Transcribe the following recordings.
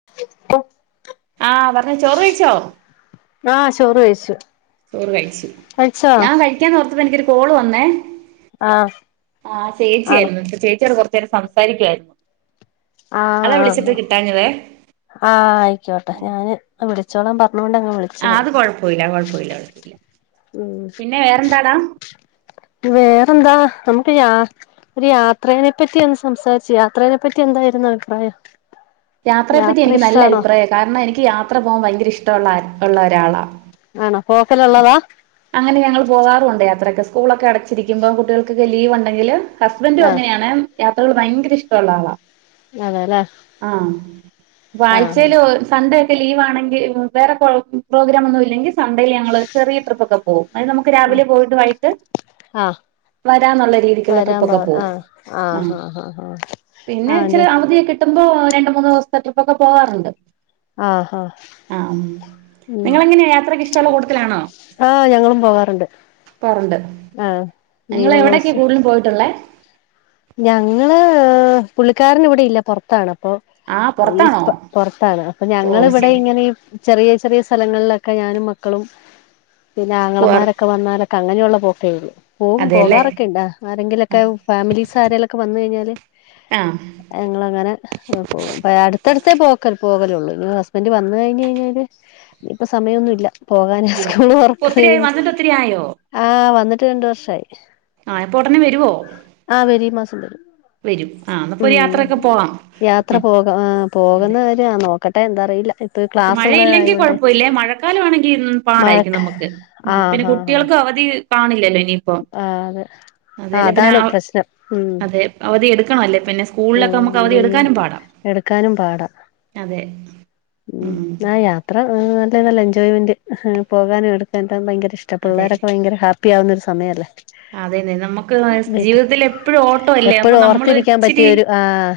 [unintelligible] ആഹ് പറഞ്ഞോ ചോറ് കഴിച്ചോ. ആഹ് ചോറ് കഴിച്ചു. ചോറ് കഴിച്ചു കഴിച്ചോ ഞാൻ കഴിക്കാന്ന് ഒർത്തപ്പോ എനിക്കൊരു കോള് വന്നേ. ആഹ് ആഹ് ചേച്ചി ആണോ അരുന്നു ഇപ്പ ചേച്ചിയോട് കൊറച്ചു നേരം സംസാരിക്കു അരുന്നു. ആഹ് ആഹ് ആഹ് ആയിക്കോട്ടെ ഉം. ഞാൻ വിളിച്ചോളൻ പറഞ്ഞോണ്ട് അങ്ങ് വിളി ആഹ് അത് കുഴപ്പില്ല കുഴപ്പില്ല കുഴപ്പമില്ല ഉം പിന്നെ വേറെന്താടാ. വേറെന്താ നമക്ക് യാ ഒരു യാത്രേനെപ്പറ്റി ഒന്ന് സംസാരിച്ചു യാത്രേനെപ്പറ്റി എന്തായിരുന്നു അഭിപ്രായം. യാത്രയെപ്പറ്റി യാത്ര എനിക്ക് നല്ല ഇഷ്ടാണോ അഭിപ്രായ കാരണം എനിക്ക് യാത്ര പോവൻ ഭയങ്കര ഇഷ്ട ഒള്ള ഒള്ള ഒരാളാ. ആണോ പൊക്കൽ ഒള്ളതാ. അങ്ങനെ ഞങ്ങൾ പോകാറു ഉണ്ടെ യാത്രൊക്കെ സ്കൂളൊക്കെ അടച്ചിരിക്ക്പോ കുട്ടികൾകൊക്കെ ലീവ് ഉണ്ടെങ്കില്. ഹസ്ബൻഡും ആഹ് അങ്ങനെയാണ് യാത്രകള് ഭയങ്കര ഇഷ്ടഒള്ള ആളാ. അതെല്ലേ ആഹ് ഇപ്പൊ ആഹ് ആഴ്ചേല് ഒ സൺഡേ ക്കെ ലീവ ആണെങ്കി വേറെ പൊ പ്രോഗ്രാം ഒന്നും ഇല്ലെങ്കി സൺണ്ടേയില് ഞാ ങ്ങൾ ചെറിയ ട്രിപ്പോക്കെ പോം അത് നമുക്ക് ആഹ് രാവിലെ പോയിട്ട് വൈകിട്ട് ആഹ് വരാന്നുള്ള രീതിക്കുള്ള വരാൻ ട്രിപ്പ ഒക്കെ പറ പോവും ആഹ് ആഹ് ആഹ് പിന്നെ ആഹ് അതെ ഇച്ചിരി അവധിയൊക്കെ. കിടുമ്പോ രണ്ട്, മൂന്ന് ദിവസത്തെ ട്രിപ്പൊക്കെ പോവാറുണ്ട്. ആഹ് ഉം ഉം നിങ്ങളെങ്ങനെയ യാത്രക്കെ ഇഷ്ടള്ള കൂട്ട ലാണോ? ആഹ് ഞങ്ങളും പോകാറുണ്ട് ക്കാറുണ്ട് ആഹ് നിങ്ങൾ ലീവുള്ള എവിടൊക്ക്യാ ദിവസം കൂടു പോയിട്ടുള്ളേ? ഞങ്ങള് പുള്ളിക്കാരൻ ഇവിടെയില്ല പുറത്താണ് അപ്പൊ ആ ഈ പുറത്താണോ പൊ പൊർത്താണ്. അപ്പൊ ഓ ഞങ്ങളിവിടെ ശരി ഇങ്ങനെ ചെറിയ ചെറിയ സ്ഥലങ്ങളിലൊക്കെ ഞാനും മക്കളും പിന്നെ പോവാർ ആങ്ങളമാരൊക്ക ക്കെ വന്നാലൊക്കെ അങ്ങനെയുള്ള പോക്കെ ഉള്ളൂ പോകും അതെല്ലേ പോകാറൊക്കെ ഇണ്ടാ ആ ആരെങ്കിലൊക്കെ ഫാമിലിസ് സാരേലൊക്കെ വന്ന് കഴിഞ്ഞാല് ആഹ് ഞങ്ങളങ്ങനെ [unintelligible] പോവും ഇപ്പാ അടുത്തടുത്തേ പോക്കൽ പോവലൊള്ളൂ ഇനി ഹസ്ബന്റ് വന്ന് കഴിഞ്ഞ്കയിഞ്ഞാല് ഇനിപ്പൊ സമയൊന്നുല്ല പോകാന് ഇല്ല സ്കൂള് ഇപ്പൊ തൊറക്ക ഒത്തിരി ആയി [unintelligible] വന്നിട്ട് ഒത്തിരി ആയോ ആഹ് വന്നിട്ട് രണ്ട് വർഷായി ആഹ് എപ്പോടനെ വരുവോ ആഹ് വരും ഈ മാസം വരും വെരും ആഹ് എന്നപ്പൊരു ഉം യാത്രൊക്കെ പോവാം യാത്ര ഉം പോക ആഹ് അതെ പോകുന്ന കാര്യം നോക്കട്ടെ എന്താറിയില്ല ഇപ്പ പക്ഷെ ക്ലാസ് മഴയില്ലെങ്കി ഉള്ളതായോണ്ട് കൊഴപ്പല്ലേ മഴക്കാലമാണെങ്കിൽ പാടായിരിക്കും മഴക്ക് നമ്മക്ക് ഉം പിന്നെ ആഹ് ആഹ് ആഹ് കുട്ടികൾക്കും അവധി കാണില്ലല്ലോ ഇനിപ്പോ ആഹ് അതെ അതെല്ലേ പിന്നെ അതാണ് ആഹ് പ്രശ്നം ഉം അതെ അവധി എടുക്കണല്ലേ പിന്നെ സ്കൂളിലൊക്കെ ഉം നമ്മക്ക് അവധി ലീവ് എടുക്കാനും പാടാ എടുക്കാനും പാടാ അതെ ഉം ഉം ആഹ് യാത്ര നല്ലതല്ലേ എൻജോയ്മെന്റ് പോകാനും എടുക്കാനും ഭയങ്കര ഇഷ് ട്ട പിള്ളേരൊക്കെ ഭയങ്കര ഹാപ്പി ആവുന്ന ഒരു സമയല്ലേ അതന്നെ നമ്മക്ക് വീട്ടിൽ ജീവിതത്തില് എപ്പഴും ഓട്ടം അല്ലേ അപ്പൊ എപ്പോഴും നമ്മള് ഓർത്തിരിക്കാൻ പറ്റിയ ഇച്ചിരി ഒരു ആഹ്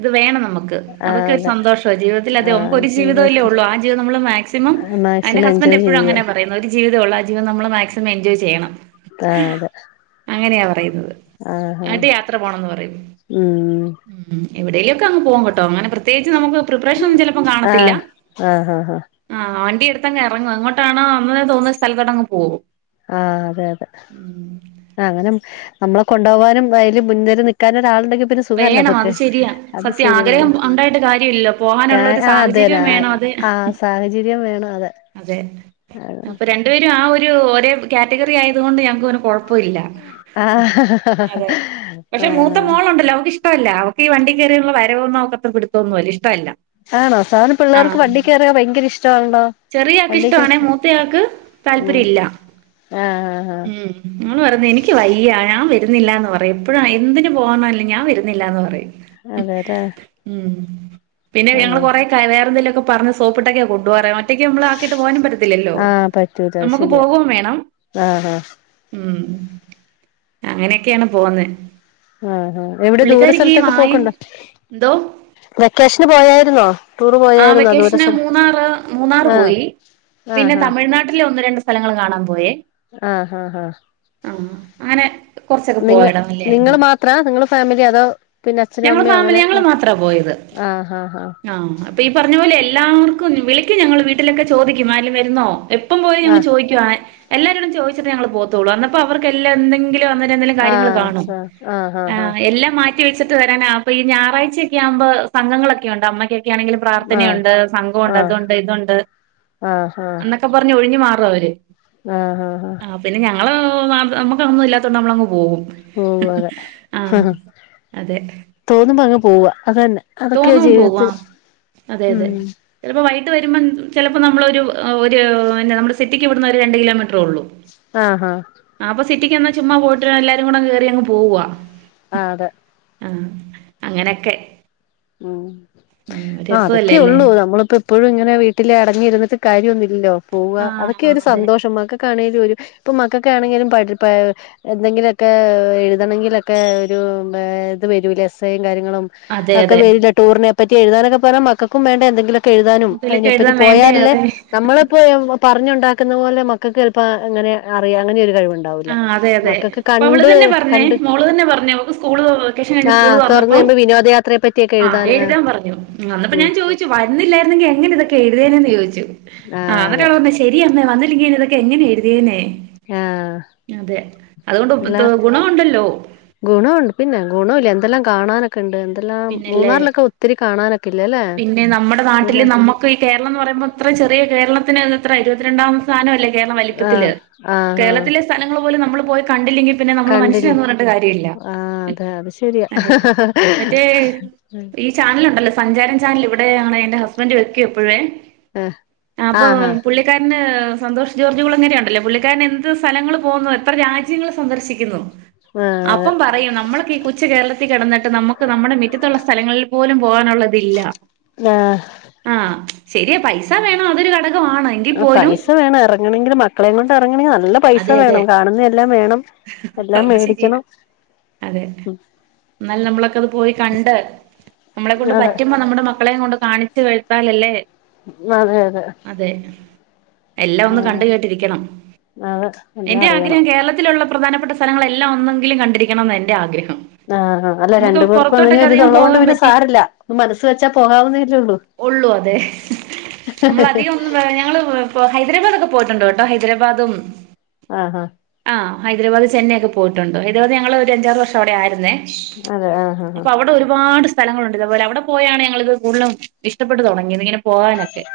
ഇത് വേണം നമ്മക്ക് ആഹ് അതൊക്കെ ഒരു അതെ സന്തോഷാ ജീവിതത്തില് അധികം ആഹ് നമുക്ക് ഒര് ജീവിതല്ലേ ജീവിതത്തിൽ ഒള്ളു ആ ജീവിതം നമ്മള് മാക്സിമം അന്റെ മാക്സിമം ഹസ്ബൻഡ് എൻജോയ് എപ്പൊഴും ചെയ്യ അങ്ങനാ പ പറയുന്ന ഒരു ജീവിതെള്ളൂ ആ ജീവിതം നമ്മള് മാക്സിമം എൻജോയ് ചെയ്യണം ആഹ് അതെ അങ്ങനയാ പറയുന്നത് ആഹ് ആഹ് ആട്ടി യാത്ര പോണംന്ന് പറയൂ ഉം ഉം എവിടേലൊക്കെ അങ്ങ് പോവും കേട്ടോ അങ്ങനെ പ്രത്യേകിച്ച് നമുക്ക് പ്രെപ്പറേഷൻ ഒന്നും ചിലപ്പോ കാണത്തില്ല ആഹ് ആഹ് ആഹ് ആഹ് വണ്ടി ഇടുത്തങ് എറങ്ങും എങ്ങോട്ടാണോ വന്നത് തോന്നുന്ന സ്ഥലത്തോട്ടങ്ങ് പോകും ആഹ് അതെ അതെ ഉം അങ്ങനെ നമ്മളെ കൊണ്ടോവാനും അതില് മുന്നിൽ നിക്കാന് ഒരാളുണ്ടെങ്കി പിന്നെ സുഖല്ലെ വേണം അത് നമ്മക്ക് ശരിയാ അത് സത്യം ശരിയ നമു ആഗ്രഹം ഉണ്ടായിട്ട് കാര്യമില്ലല്ലോ ക്കാ പോകാനുള്ള ഒരു ആഹ് സാഹചര്യം അതെല്ലേ വേണം അത് ആഹ് സാഹചര്യം വേണം അതെ അതെ അപ്പൊ രണ്ടു പേരും ആ ഒരു ഒരേ കാറ്റഗറി ആയതുകൊണ്ട് ഞമക്കു പിന്നെ കൊ പ്പുല്ല ആഹ് അതെ പക്ഷെ മൂത്ത ആഹ് മോളൊണ്ടല്ലോ അവക്ക് ഇഷ് ട്ടവല്ല അവക്ക് ഈ വണ്ടി കേറിയുള്ള വരവൊന്നും അവക്കത്ര പിടുത്തൊന്നല്ല ഇഷ്ടവല്ല ആണോ സാധാരണ പിള്ളേർക്ക് വണ്ടി കേറിയ ഭയങ്കര ഇഷ്ടവാണല്ലോ. ചെറിയ ആക്ക് ഇഷ്ടവാണെ മൂത്തയാൾക്ക് ഉം താല്പര്യല്ല. ആഹ് ആഹ് ഉം അവള് പറഞ്ഞ് എനിക്ക് വയ്യ ഞാൻ വരുന്നില്ലാന്ന് പറയും എപ്പൊഴും എന്തിന് പോവാന്നാർലും ഞാൻ വരുന്നില്ലാന്ന് പറയും അതെല്ലേ ഉം പിന്നെ ഞങ്ങള് ആഹ് കൊറേ വേറെന്തെലൊക്കെ പറഞ്ഞ് സോപ്പിട്ടൊക്കെയാ കൊണ്ടോവാറ് ഒറ്റക്ക് നമ്മൾ ആക്കിട്ട് പോവാനും പറ്റത്തില്ലല്ലോ ആഹ് പറ്റൂല അത് നമ്മുക്ക് ശരിയാ പോവും വേണം ആഹ് ആഹ് ഉം അങ്ങനെക്കെയാണ് പോന്നെ ആഹ് ആഹ് എവിടെ ദൂര പുള്ളിക്കാരിക്ക് ഈ സ്ഥലത്തൊക്കെ വായ പോക്കുണ്ടോ എന്തോ വെക്കേഷ്ന് പോയായിരുന്നോ. ടൂറ് ആഹ് പോയായിരുന്നോ ദൂര വെക്കേഷ്ന് സ്ഥലം മൂന്നാറ് മൂന്നാറ് ആഹ് പോയി പിന്നെ ആഹ് ആഹ് തമിഴ്നാട്ടില് ഒന്ന് രണ്ട് സ് സ്ഥലങ്ങള് കാണാൻ പോയേ ആഹ് ആഹ് ആഹ് ആഹ് അങ്ങനെ കുറച്ചൊക്കെ നിങ്ങ പോയിടമല്ലായിരുന്നു നിങ്ങള് മാത്രാ നിങ്ങള് ഫാമിലി അതോ പിന്നെ അച്ഛനൊ ഞങ്ങള് അമ്മയോ ഫാമിലി അങ്ങനെ ഞങ്ങള് ആഹ് മാത്രാ പോയത് ആഹ് ആഹ് ആഹ് ആഹ് അപ്പൊ ഈ പറഞ്ഞ പോലെ ആഹ് അപ്പം ഈ പറഞ്ഞത് പോലെ എല്ലാർക്കും വിളിക്കും ഞങ്ങള് വീട്ടിലൊക്കെ ചോദിക്കും ആരേലും വര്ന്നോ ഇപ്പം പോയി ഞങ്ങൾ ആഹ് ചോദിക്ക ഇപ്പം പോയി ഞങ്ങള് ചോദിക്കുവാ എല്ലാരോടും എല്ലാരോടും ചോയ്ച്ചിട്ടെ ഞങ്ങള് പോവത്തൊള്ളൂ അന്നപ്പം അവർക്ക് എല്ലാം എന്തെങ്കിൽ [unintelligible] കാര്യങ്ങള് ആഹ് സ കാണും ആഹ് ഹാ ഹാ ഏഹ് എല്ലാം മാ റ്റിവെച്ചിട്ട് വരാനാ അപ്പ ഈ ഞായറഴ്ച്ചൊക്കെ ആവ്മ്പോ സംഘങ്ങളൊക്കെ ഉണ്ട് അമ്മക്കൊക്കെ ആണെങ്കിലും ആഹ് പ്രാർത്ഥനയുണ്ട് സംഘവുണ്ട് ആഹ് അതുണ്ട് ഇതുണ്ട് ആഹ് ഹാ എന്നക്കെ പറഞ്ഞ് ഒഴിഞ്ഞ് മാറും അവര് ആഹ് ആഹ് ആഹ് ആഹ് പിന്നെ ഞങ്ങള് അ അമ്മക്കതൊന്നും ഇല്ലാത്തോണ്ട് നമ്മളങ്ങ് പോകും പോവും അതെ ആഹ് അതെ തോന്നുമ്പ അങ്ങ് പോവാ അതന്നെ അതൊക്കെയാ തോന്നുമ്പോ ജീവിതത്തിൽ ഹ്മ്മ്- - ചെലപ്പം വൈകിട്ട് വര്മ്പം ചെലപ്പോ നമ്മളൊരു ആഹ് ഒര് പിന്നെ നമ്മള് സിറ്റിക്ക് വിടുന്നൊരു രണ്ട് കിലോമീറ്ററേ ഒള്ളു ആഹ് ആഹ് ആഹ് അപ്പം സിറ്റിക്ക് ഒന്ന് ചുമ്മാ പോയിട്ട് വരാ എല്ലാരും കൂടെ കയറി അങ്ങ് പോവാ ആഹ് അതെ ആഹ് അങ്ങനെക്കെ ഹ്മ്മ്, ആഹ് അതൊക്കെ രസവല്ലേ അല്ലേ ഒള്ളൂ നമ്മളിപ്പം എപ്പളും ഇങ്ങനെ വീട്ടില് അടങ്ങി ഇരുന്നിട്ട് കാര്യവൊന്നും മില്ലല്ലോ പോവാ അതൊക്കെ ആഹ് ഒരു അതെ സന്തോഷം അമ്മക്ക് ക്കാണെലും ഒര് ഇപ്പം മക്കക്കാണെങ്കിലും [unintelligible] പാ എന്തെങ്കിലൊക്കെ എഴുതണെങ്കിലൊക്കെ ഒരു ഏഹ് ഇത് വരൂലെ എസ്സെയും കാര്യങ്ങളും അതെ അതൊക്കെ അതെ വരില്ലേ ടൂറിന് അതിനൊക്കെ പറ്റി എഴുതാനൊക്കെ പറഞ്ഞാൽ മക്കൾക്കും വേണ്ടേ എന്തെങ്കിലൊ ക്കെ എഴുതാനും എന്തേലൊക്കെ അതിനെപ്പറ്റി എഴുതാൻ വേണ്ടേ പോയാലല്ലേ അതെ നമ്മളെപ്പോവാ പറഞ്ഞുണ്ടാക്ക്ന്നത് പോലെ മക്കൾക്ക് എളുപ്പാ അങ്ങനെ അറിയാം അങ്ങനെ ഒര് കഴിവുണ്ട് ആഹ് അതെ അതെ, ഇപ്പ അവള് തന്നെ പറഞ്ഞേ കണ്ട് മോള് തന്നെ പറഞ്ഞേ ഓൾക്ക് സ്കൂള് വെക്കേ ഷൻ കഴിഞ്ഞ് ആഹ് സ്കൂള് തുറന്ന് തൊറന്നപ്പം കഴിയുമ്പോ വിനോദയാത്രയെ പറ്റിയൊക്കെ ആഹ് എഴുതാൻ എഴ്താൻ പറഞ്ഞു അന്നപ്പം ഉം ഞാൻ ചോദി ച്ചു വരുന്ന്ല്ലായിരുന്നെങ്കി എങ്ങനെ ഇതൊക്കെ എഴുതേനേന്ന് ചോദിച്ചു, ആഹ് അന്നട്ട് അവള് പറഞ്ഞു ശെ ശെരി അമ്മേ വന്നില്ലെങ്കിൽ ഇതൊക്കെ എങ്ങനെ എഴുതിയേനേ ആഹ് അതെ അതുകൊണ്ട് എത്താ ഗുണവുണ്ടല്ലോ ഗുണവുണ്ട് പിന്നെ ഗുണവില്ലേ എന്തെല്ലാം കാണാന് ക്കണ്ട്, എന്തെല്ലാം പിന്നല്ലേ മൂന്നാറിലൊക്കെ ഒത്തിരി കാണാനൊക്കെ ഇല്ലേ ല്ലേ പിന്നെ നമ്മുടെ അതുവല്ല നാട്ടില് [unintelligible] കേരളം എന്ന് പറയുമ്പം ഇത്രേം ചെറിയ കേരളത്തിന് എത്രേ ഇരുപത്തിരണ്ടാം സ്ഥാനവല്ലേ കേരള ആഹ് വലിപ്പത്തില്, ആഹ് ആഹ് കേരളത്തിലെ സ്ഥലങ്ങള് പോലും നമ്മള് പോയി കണ്ടില്ലെങ്കി പിന്നെ നമ്മള് കണ്ടില്ലേ മനുഷ്യനാന്ന് പറഞ്ഞിട്ട് കാര്യവില്ല, ആഹ് അതെ അത് ശരിയാ അതെ മറ്റേ ഈ ചാനല് ഉണ്ടല്ലോ സഞ്ചാരം ചാനല് ഇവടെ ആണ് എൻ്റെ ഹസ്ബന്റ് വെക്കും എപ്പൊഴേ ആഹ് ആഹ് പുള്ളിക്കാരന് സന്തോഷ് ജോർജ് കുളങ്ങരെ ഉണ്ടല്ലോ പുള്ളിക്കാരന് എന്ത് സ്ഥലങ്ങള് പോകുന്നു എത്ര രാജ്യങ്ങള് സന്ദർശിക്കുന്നു ആഹ് അപ്പം പറയും നമ്മളൊക്കെ ഈ കൊച്ച് കേരളത്തി കെടന്നിട്ട് നമ്മു ക്ക് നമ്മുടെ മിറ്റത്തുള്ള സ്ഥലങ്ങളിൽ പോലും പോവാനുള്ള ഇതില്ല അതെ ആഹ് ആഹ് ശെരിയാ പൈസ വേണം അതൊരു കട ആഹ് പൈസ വേണം എറങ്ങണെങ്കിലും മക്കളെം കൊണ്ട് എറങ്ങണെങ്കി നല്ല പൈസ അതെ അതെ വേണം, കാണുന്ന എല്ലാം വേണം എല്ലാം അത് ശരിയാ മേടിക്കണം അതെ, എന്നാലും നമ്മളൊക്കെ അത് പോയി കണ്ട് നമ്മളെ കൊണ്ട് അതെ പറ്റുമ്പോ നമ്മുടെ മക്കളെം കൊണ്ട് കാണിച്ച് കേടുത്താല് അല്ലേ അതെ അതെ അതെ എല്ലാം ഒന്ന് ആഹ് കണ്ട് കേട്ടിരിക്കണം അതെ എല്ലാം എന്റെ അറിയണം ആഗ്രഹം കേരളത്തിലുള്ള പ്രധാനപ്പെട്ട സ്ഥലങ്ങൾ എല്ലാം ഒന്നെങ്കിലും കണ്ടിരിക്കണംഎന്ന് എന്റെ ആഗ്രഹം ആഹ് ആ അല്ല നമുക്ക് രണ്ടു പേർക്കും അങ്ങനെ പുറത്തോട്ടൊക്കെ അധികം ഒരുരിതള്ളത് കൊണ്ട് പോകാൻ പിന്നെ പറ്റി സാരല്ല മനസ്സ് വെച്ചാ പോവുന്നതല്ലേ ഒള്ളൂ ഒള്ളൂ അതെ നമ്മള് അധികം ഒ ഞങ്ങള് ഇപ്പോ ഹൈദരാബാദൊക്കെ പോയിട്ടുണ്ടോ കേട്ടോ ഹൈദരാബാദും ആഹ് ആഹ് ആഹ് ഹൈദരബാദ് ചെന്നൈ ഒക്കെ പോയിട്ടുണ്ട് ഹൈദരബാദ് ഞങ്ങൾ ഒരു അഞ്ചാറ് വർഷം അവിടെ ആയിരുന്നേ അതെ ആഹ് അപ്പൊ അവിടെ ഒരുപാട് സ് സ്ഥലങ്ങളുണ്ട് അതുപോലെവിടെ പോയാണ് ഞങ്ങളിത് കൂടുതലും ഇഷ്ട്ടപ്പെട്ട് തുടങ്ങിയത് ഇങ്ങനെ പോവാനൊക്കെ ഒക്കെ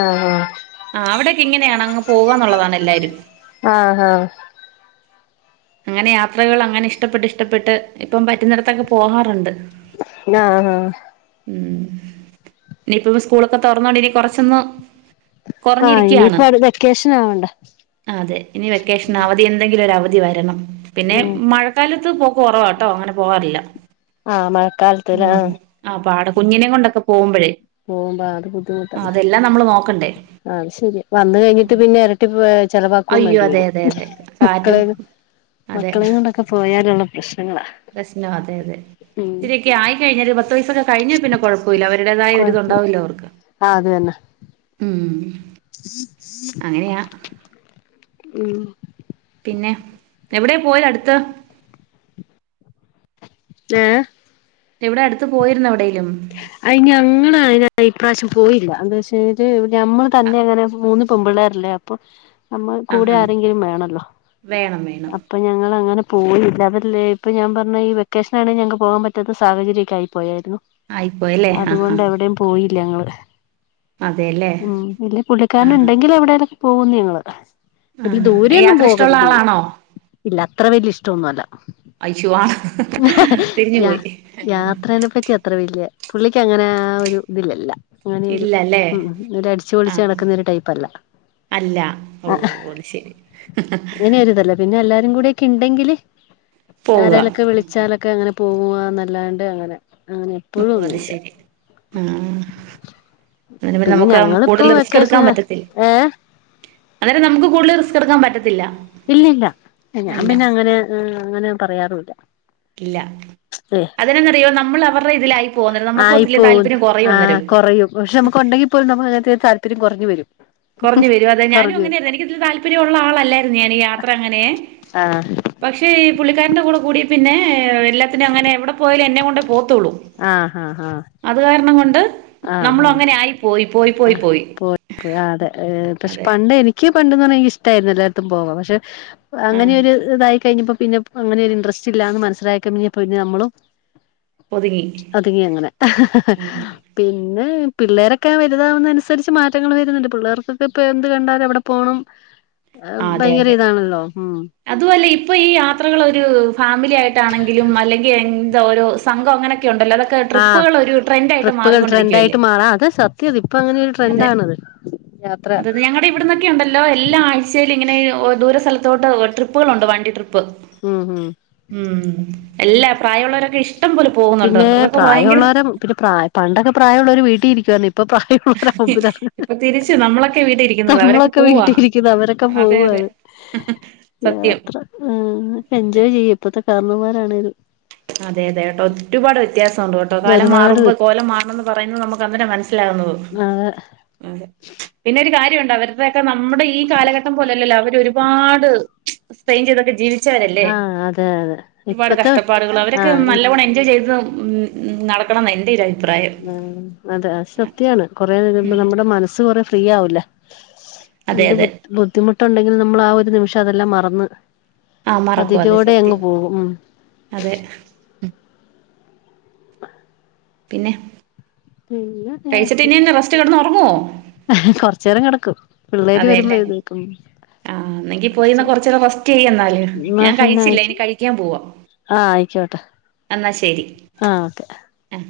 ആഹ് ആഹ് ആ അവിടെക്കെ ഇങ്ങനെയാണ് അങ്ങ് പോവന്നുള്ളതാണ് എല്ലാരും ആഹ് ആഹ് അങ്ങനെ യാത്രകൾ അങ്ങനെ ഇഷ്ടപ്പെട്ട് ഇഷ്ടപ്പെട്ട് ഇപ്പം പറ്റുന്നിടത്തൊക്കെ പോകാറുണ്ട് ആഹ് ആഹ് ഉം ഇനിയിപ്പം സ്കൂളൊക്കെ തുറന്നോണ്ടി ഇനി കൊറച്ചൊന്ന് ആഹ് കുറഞ്ഞിരിക്കയാണ് ഇനിയിപ്പോ അടു വെക്കേഷൻ ആവണ്ട അതെ ഇനി വെക്കേഷൻ അവധി എന്തെങ്കിലും ഒരു അവധി വരണം പിന്നെ ഉം മഴ കാലത്ത് പോക്ക് കുറവാട്ടോ അങ്ങനെ പോവാറില്ല ആഹ് മഴക്കാലത്തില് ഉം ആഹ് ആ പാട കുഞ്ഞിനേം കൊണ്ടൊക്കെ പോകുമ്പോഴേയ് പോകുമ്പോ ആ അതെല്ലാം നമ്മള് നോക്കണ്ടേ ആ അത് ശരിയ വന്ന് കഴിഞ്ഞിട്ട് പിന്നെ എര പറ്റി പോയാൽ ചെലവാക്കും അയ്യോ വേണ്ടി അതെ വരും അതെ അതെ കാറ്റും മക്കളേന്ന് അതെ മക്കളേന്ന് [unintelligible] ഒക്കെ പോയാലുള്ള പ്രശ്നങ്ങളാ പ്രശ്നം അതെ അതെ ഇത്തിരിക്കെ ആയിക്കഴിഞാ ഒരു പത്ത് വയസൊക്കെ കഴിഞാ പിന്നെ കുഴപ് പ്പുല്ല അവരുടേതായ കൊഴപ്പില്ല ഒരുരിതുണ്ടാവല്ലോ അവർക്ക് ആഹ് അത് തന്നെ ഉം അങ്ങനെയാ ഉം പിന്നെ എവിടെയാ പോയത് അടുത്ത് ഏഹ് എവിടെ അടുത്ത് പോയിരുന്നോ എവിടേലും? അയി ഞങ്ങള് അയ്ന് ഇപ്രാവശ്യം പോയില്ല എന്താ വെച്ച് കഴിഞ്ഞട്ട് ഞമ്മൾ ആ തന്നെ അങ്ങനെ മൂന്ന് പെമ്പിള്ളാരല്ലേ അപ്പൊ നമ്മളെ ആ കൂടെ ആരെങ്കിലും വേണല്ലോ വേണം അ വേണം അപ്പൊ ഞങ്ങളങ്ങനെ പോയില്ല അതല്ലേ ഇപ്പൊ ഞാൻ പറഞ്ഞെ ഈ വെക്കേഷനാണെ ഞങ്ങൾക്ക് പോകാൻ പറ്റാത്ത സാഹചര്യക്കെ ആയി പോയാരുന്നു ആയിപ്പോയ അതുകൊണ്ട് എവിടെം പോയില്ല ഞങ്ങള് അതെല്ലേ ഉം പിന്നെ ആ ആ പുള്ളിക്കാരനിണ്ടെങ്കിൽ എവിടെലൊക്കെ പോകുന്നു ഞങ്ങള് ഇല് ആഹ് ദൂരെ ഒന്നും യാത്ര ഇഷ്ടമുള്ള പോകരുതു ആളാണോ ഇല്ല അത്ര വല്യ ഇഷ്ടൊന്നു അല്ല അയ്ശോ ആണ് തിരിഞ്ഞു ഞാ പോയി ഞാ യാത്രേനെ പറ്റി അത്ര വല്യ പുള്ളിക്ക് അങ്ങനെ ആ ഒരു ഇതിലല്ല അങ്ങനെയൊരു ഇല്ലല്ലേ ഉം ഒരു അടിച്ചുപൊളിച്ച് ആഹ് നടക്കുന്നൊരു ടൈപ്പല്ല അല്ല ഓഹ് അത് ശെരി അങ്ങനെ ഒരിതല്ല പിന്നെ എല്ലാരും കൂടി ഒക്കെ ഇണ്ടെങ്കില് പോവുക ആരലുംഒക്കെ വിളി വച്ചാലൊക്കെ അങ്ങനെ പോകുകാ ന്നല്ലാണ്ട് അങ്ങനെ അങ്ങനെ എപ്പോഴും ഓഹ് അത് ഒന്നുല്ല ശരി ആഹ്. അങ്ങനെ പിന്നെ നമ്മക്ക് ഞങ്ങളിപ്പോ കൂടുതല് റിസ്ക് എടുക്കാൻ വെക്കേഷൻ പറ്റത്തിൽ. ഏഹ് അന്നേരം നമുക്ക് കൂടുതല് റിസ്ക് എടുക്കാൻ പറ്റത്തില്ല. ഇല്ലില്ല എ ഞാൻ ഇല്ല പിന്നെ അങ്ങനെ ഏഹ് അങ്ങനെ പറയാറൂല്ല. ഇല്ല അതെന്നറിയോ നമ്മള് അവരുടെ ഇതിലായി പോകുന്നരം നമ്മുക്കു ഒത്തിലി ആയിപ്പോകുന്നു താല്പര്യം കുറയു ആഹ് അന്നേരം. കൊറയും പക്ഷെ നമുക്കുണ്ടെങ്കി പോലും നമുക്ക് അങ്ങനത്തെ താല്പര്യം കൊറഞ് വരും. കൊറഞ്ഞു വരും അതെ ഞാനും കുറഞ്ഞു അങ്ങനെയായിരുന്നു എനിക്കതില് താല്പര്യവുള്ള ആളല്ലായിരുന്നു ഞാനീ യാത്ര അങ്ങനെയെ. ആഹ് പക്ഷേ പുള്ളിക്കാരന്റെ കൂടെ കൂടിയെ പിന്നെ എല്ലാത്തിനും അങ്ങനെ എവിടെ പോയാലും എന്നെ കൊണ്ടെ പോവത്തൊള്ളൂ. ആഹ് ആഹ് ആഹ്. അത് കാരണം കൊണ്ട് ആഹ് നമ്മളു അങ്ങനെ ആയി പോയി പോയി പോയി പോയി. പൊ ആഹ് അതെ പക്ഷെ അതെ പണ്ട് എനിക്ക് പണ്ട്ന്ന് പറഞ്ഞ എനിക്കിഷ്ടായിരുന്നു എല്ലായിടത്തും പോവാൻ പക്ഷെ. ആഹ് അങ്ങനെയൊരി ഇതായി കയിഞ്ഞപ്പൊ പിന്നെ അങ്ങനൊരു ഇൻട്രസ്റ്റ്ല്ലാന്ന് മനസിലായിക പിന്നെ ഇപ്പ നമ്മളും. ഒതുങ്ങി അതുങ്ങി അങ്ങനെ ആഹ് പിന്നെ പിള്ളേരൊക്കെ വെ വലുതാവുന്ന അനുസരിച്ച് മാറ്റങ്ങൾ വരുന്നുണ്ട് പിള്ളേർക്കൊക്കെ ഇപ്പ എന്ത് കണ്ടാലും അവിടെ പോകണം. അ ഭയങ്കര ഇതാണല്ലോ ഉം. അതു അല്ല ഇപ്പൊ ഈ യാത്രകള് ഒരു ഫാമിലി ആയിട്ടാണെങ്കിലും അല്ലെങ്കി എന്ത ഓരോ സംഘൊ അങ്ങനെ. ക്കെ ഉണ്ടല്ലോ അതൊക്കെ ആഹ് ട്രിപ്പുകളൊരു ട്രെൻഡായിട്ട് ട്രിപ്പുകൾ ട്രെൻഡ് മാറിക്കൊണ്ടിരിക്കുവല്ലേ ആയിട്ട് മാറാം അത് സത്യം ഇപ്പൊ അങ്ങനെ ഒരു അതെ. ട്രെൻഡാണത് യാത്ര അതതെ ഞങ്ങടെ ഇവിടുന്നൊ ക്കെ ഉണ്ടല്ലോ എല്ലാ ആഴ്ചയിലും ഇങ്ങനെ ഓ ദൂര സൽത്തോട്ടൊ ട്രിപ്പുകളുണ്ട് വണ്ടി ട്രിപ്പ്. ഉം ഉം. ഉം എല്ലാ പ്രായമുള്ളവരൊക്കെ ഇഷ്ടം പോലെ പോകുന്നുണ്ട് പിന്നെ ഇവരൊക്കെ ഭയങ്കര. പ്രായമുള്ളവരെ പിന്നെ പ്രായ പണ്ടൊക്കെ പ്രായമുള്ളവരു വീട്ടി ഇരിക്കുവായിരുന്നു ഇപ്പൊ പ്രായം. ഇപ്പൊ തിരിച്ച് [unintelligible] നമ്മളൊക്കെ വീട്ടി ഇരിക്കുന്നത് അവരൊക്കെ നമ്മളൊക്കെ പോവാ വീട്ടീ ഇരിക്കുന്നു അവരൊക്കെ അതെ അതെ പോവാണ്. സത്യം. ഉം എൻജോയ് ചെയ്യും ഇപ്പത്തെ കാര്ണവമ്മാരാണേലും. അതെ അതെ കേട്ടോ ഒരുപാട് വ്യത്യാസൊണ്ട് കേട്ടോ കാലം ഒരുപാട് മാറുമ്പോ കോലം മാറണംന്ന്. പറയുന്നത് നമുക്ക് അന്നേരം മനസ്സിലാവുന്നത്. അതെ. അതെ പിന്നെ ഒരു കാര്യോണ്ട് അവരുടെക്കെ നമ്മടെ ഈ കാലഘട്ടം പോലല്ലല്ലോ അവര് ഒരുപാട്. സ്ട്രൈൻ ചെയ്തൊക്കെ ജീവിച്ചവരല്ലേ ആഹ് അതെ അതെ ഒരുപാട് ഇപ്പത്തെ കഷ്ട പാടുകള് അവരൊക്കെ ആഹ് ഇ നല്ലവണ്ണം എൻജോയ് ചെയ്ത് ഉം ഉം നടക്കണംന്നാ എൻ്റെ ഒരു അഭിപ്രായം. ആഹ് അതെ അത് സത്യാണ് കൊറേ [unintelligible] മ്പൊ ഉം നമ്മുടെ മനസ്സ് കൊറേ ഫ്രീയാവുല്ലെ. അതെ എന്ത് ബു അതെ ബുദ്ധിമുട്ടുണ്ടെങ്കിലും നമ്മളാ ഒരു നിമിഷം അതെല്ലാം മറന്ന്. ആ മറക്കും അതെ അതിലൂടെ അങ്ങ് സത്യം പോകും ഉം. അതെ. പിന്നെ. പിന്നെ. പൈസ ടിനിന്ന് റസ്റ്റ് കെടന്ന് ഉറങ്ങോ. കൊറച്ചേരം കെടക്കും പിള്ളേര് വരുമ്പ എഴുന്നേൽക്കും. ആഹ് ഇന്നെങ്കി പോയിന്ന കൊറച്ചേരം റസ്റ്റെയ്യെന്നാല് എന്നാ ഞാൻ പിന്നെ കഴിച്ചില്ല ഇനി കഴിക്ക്യാൻ പോവാ. ആഹ് ആയിക്ക്യോട്ടെ. എന്നാ ശെരി അ.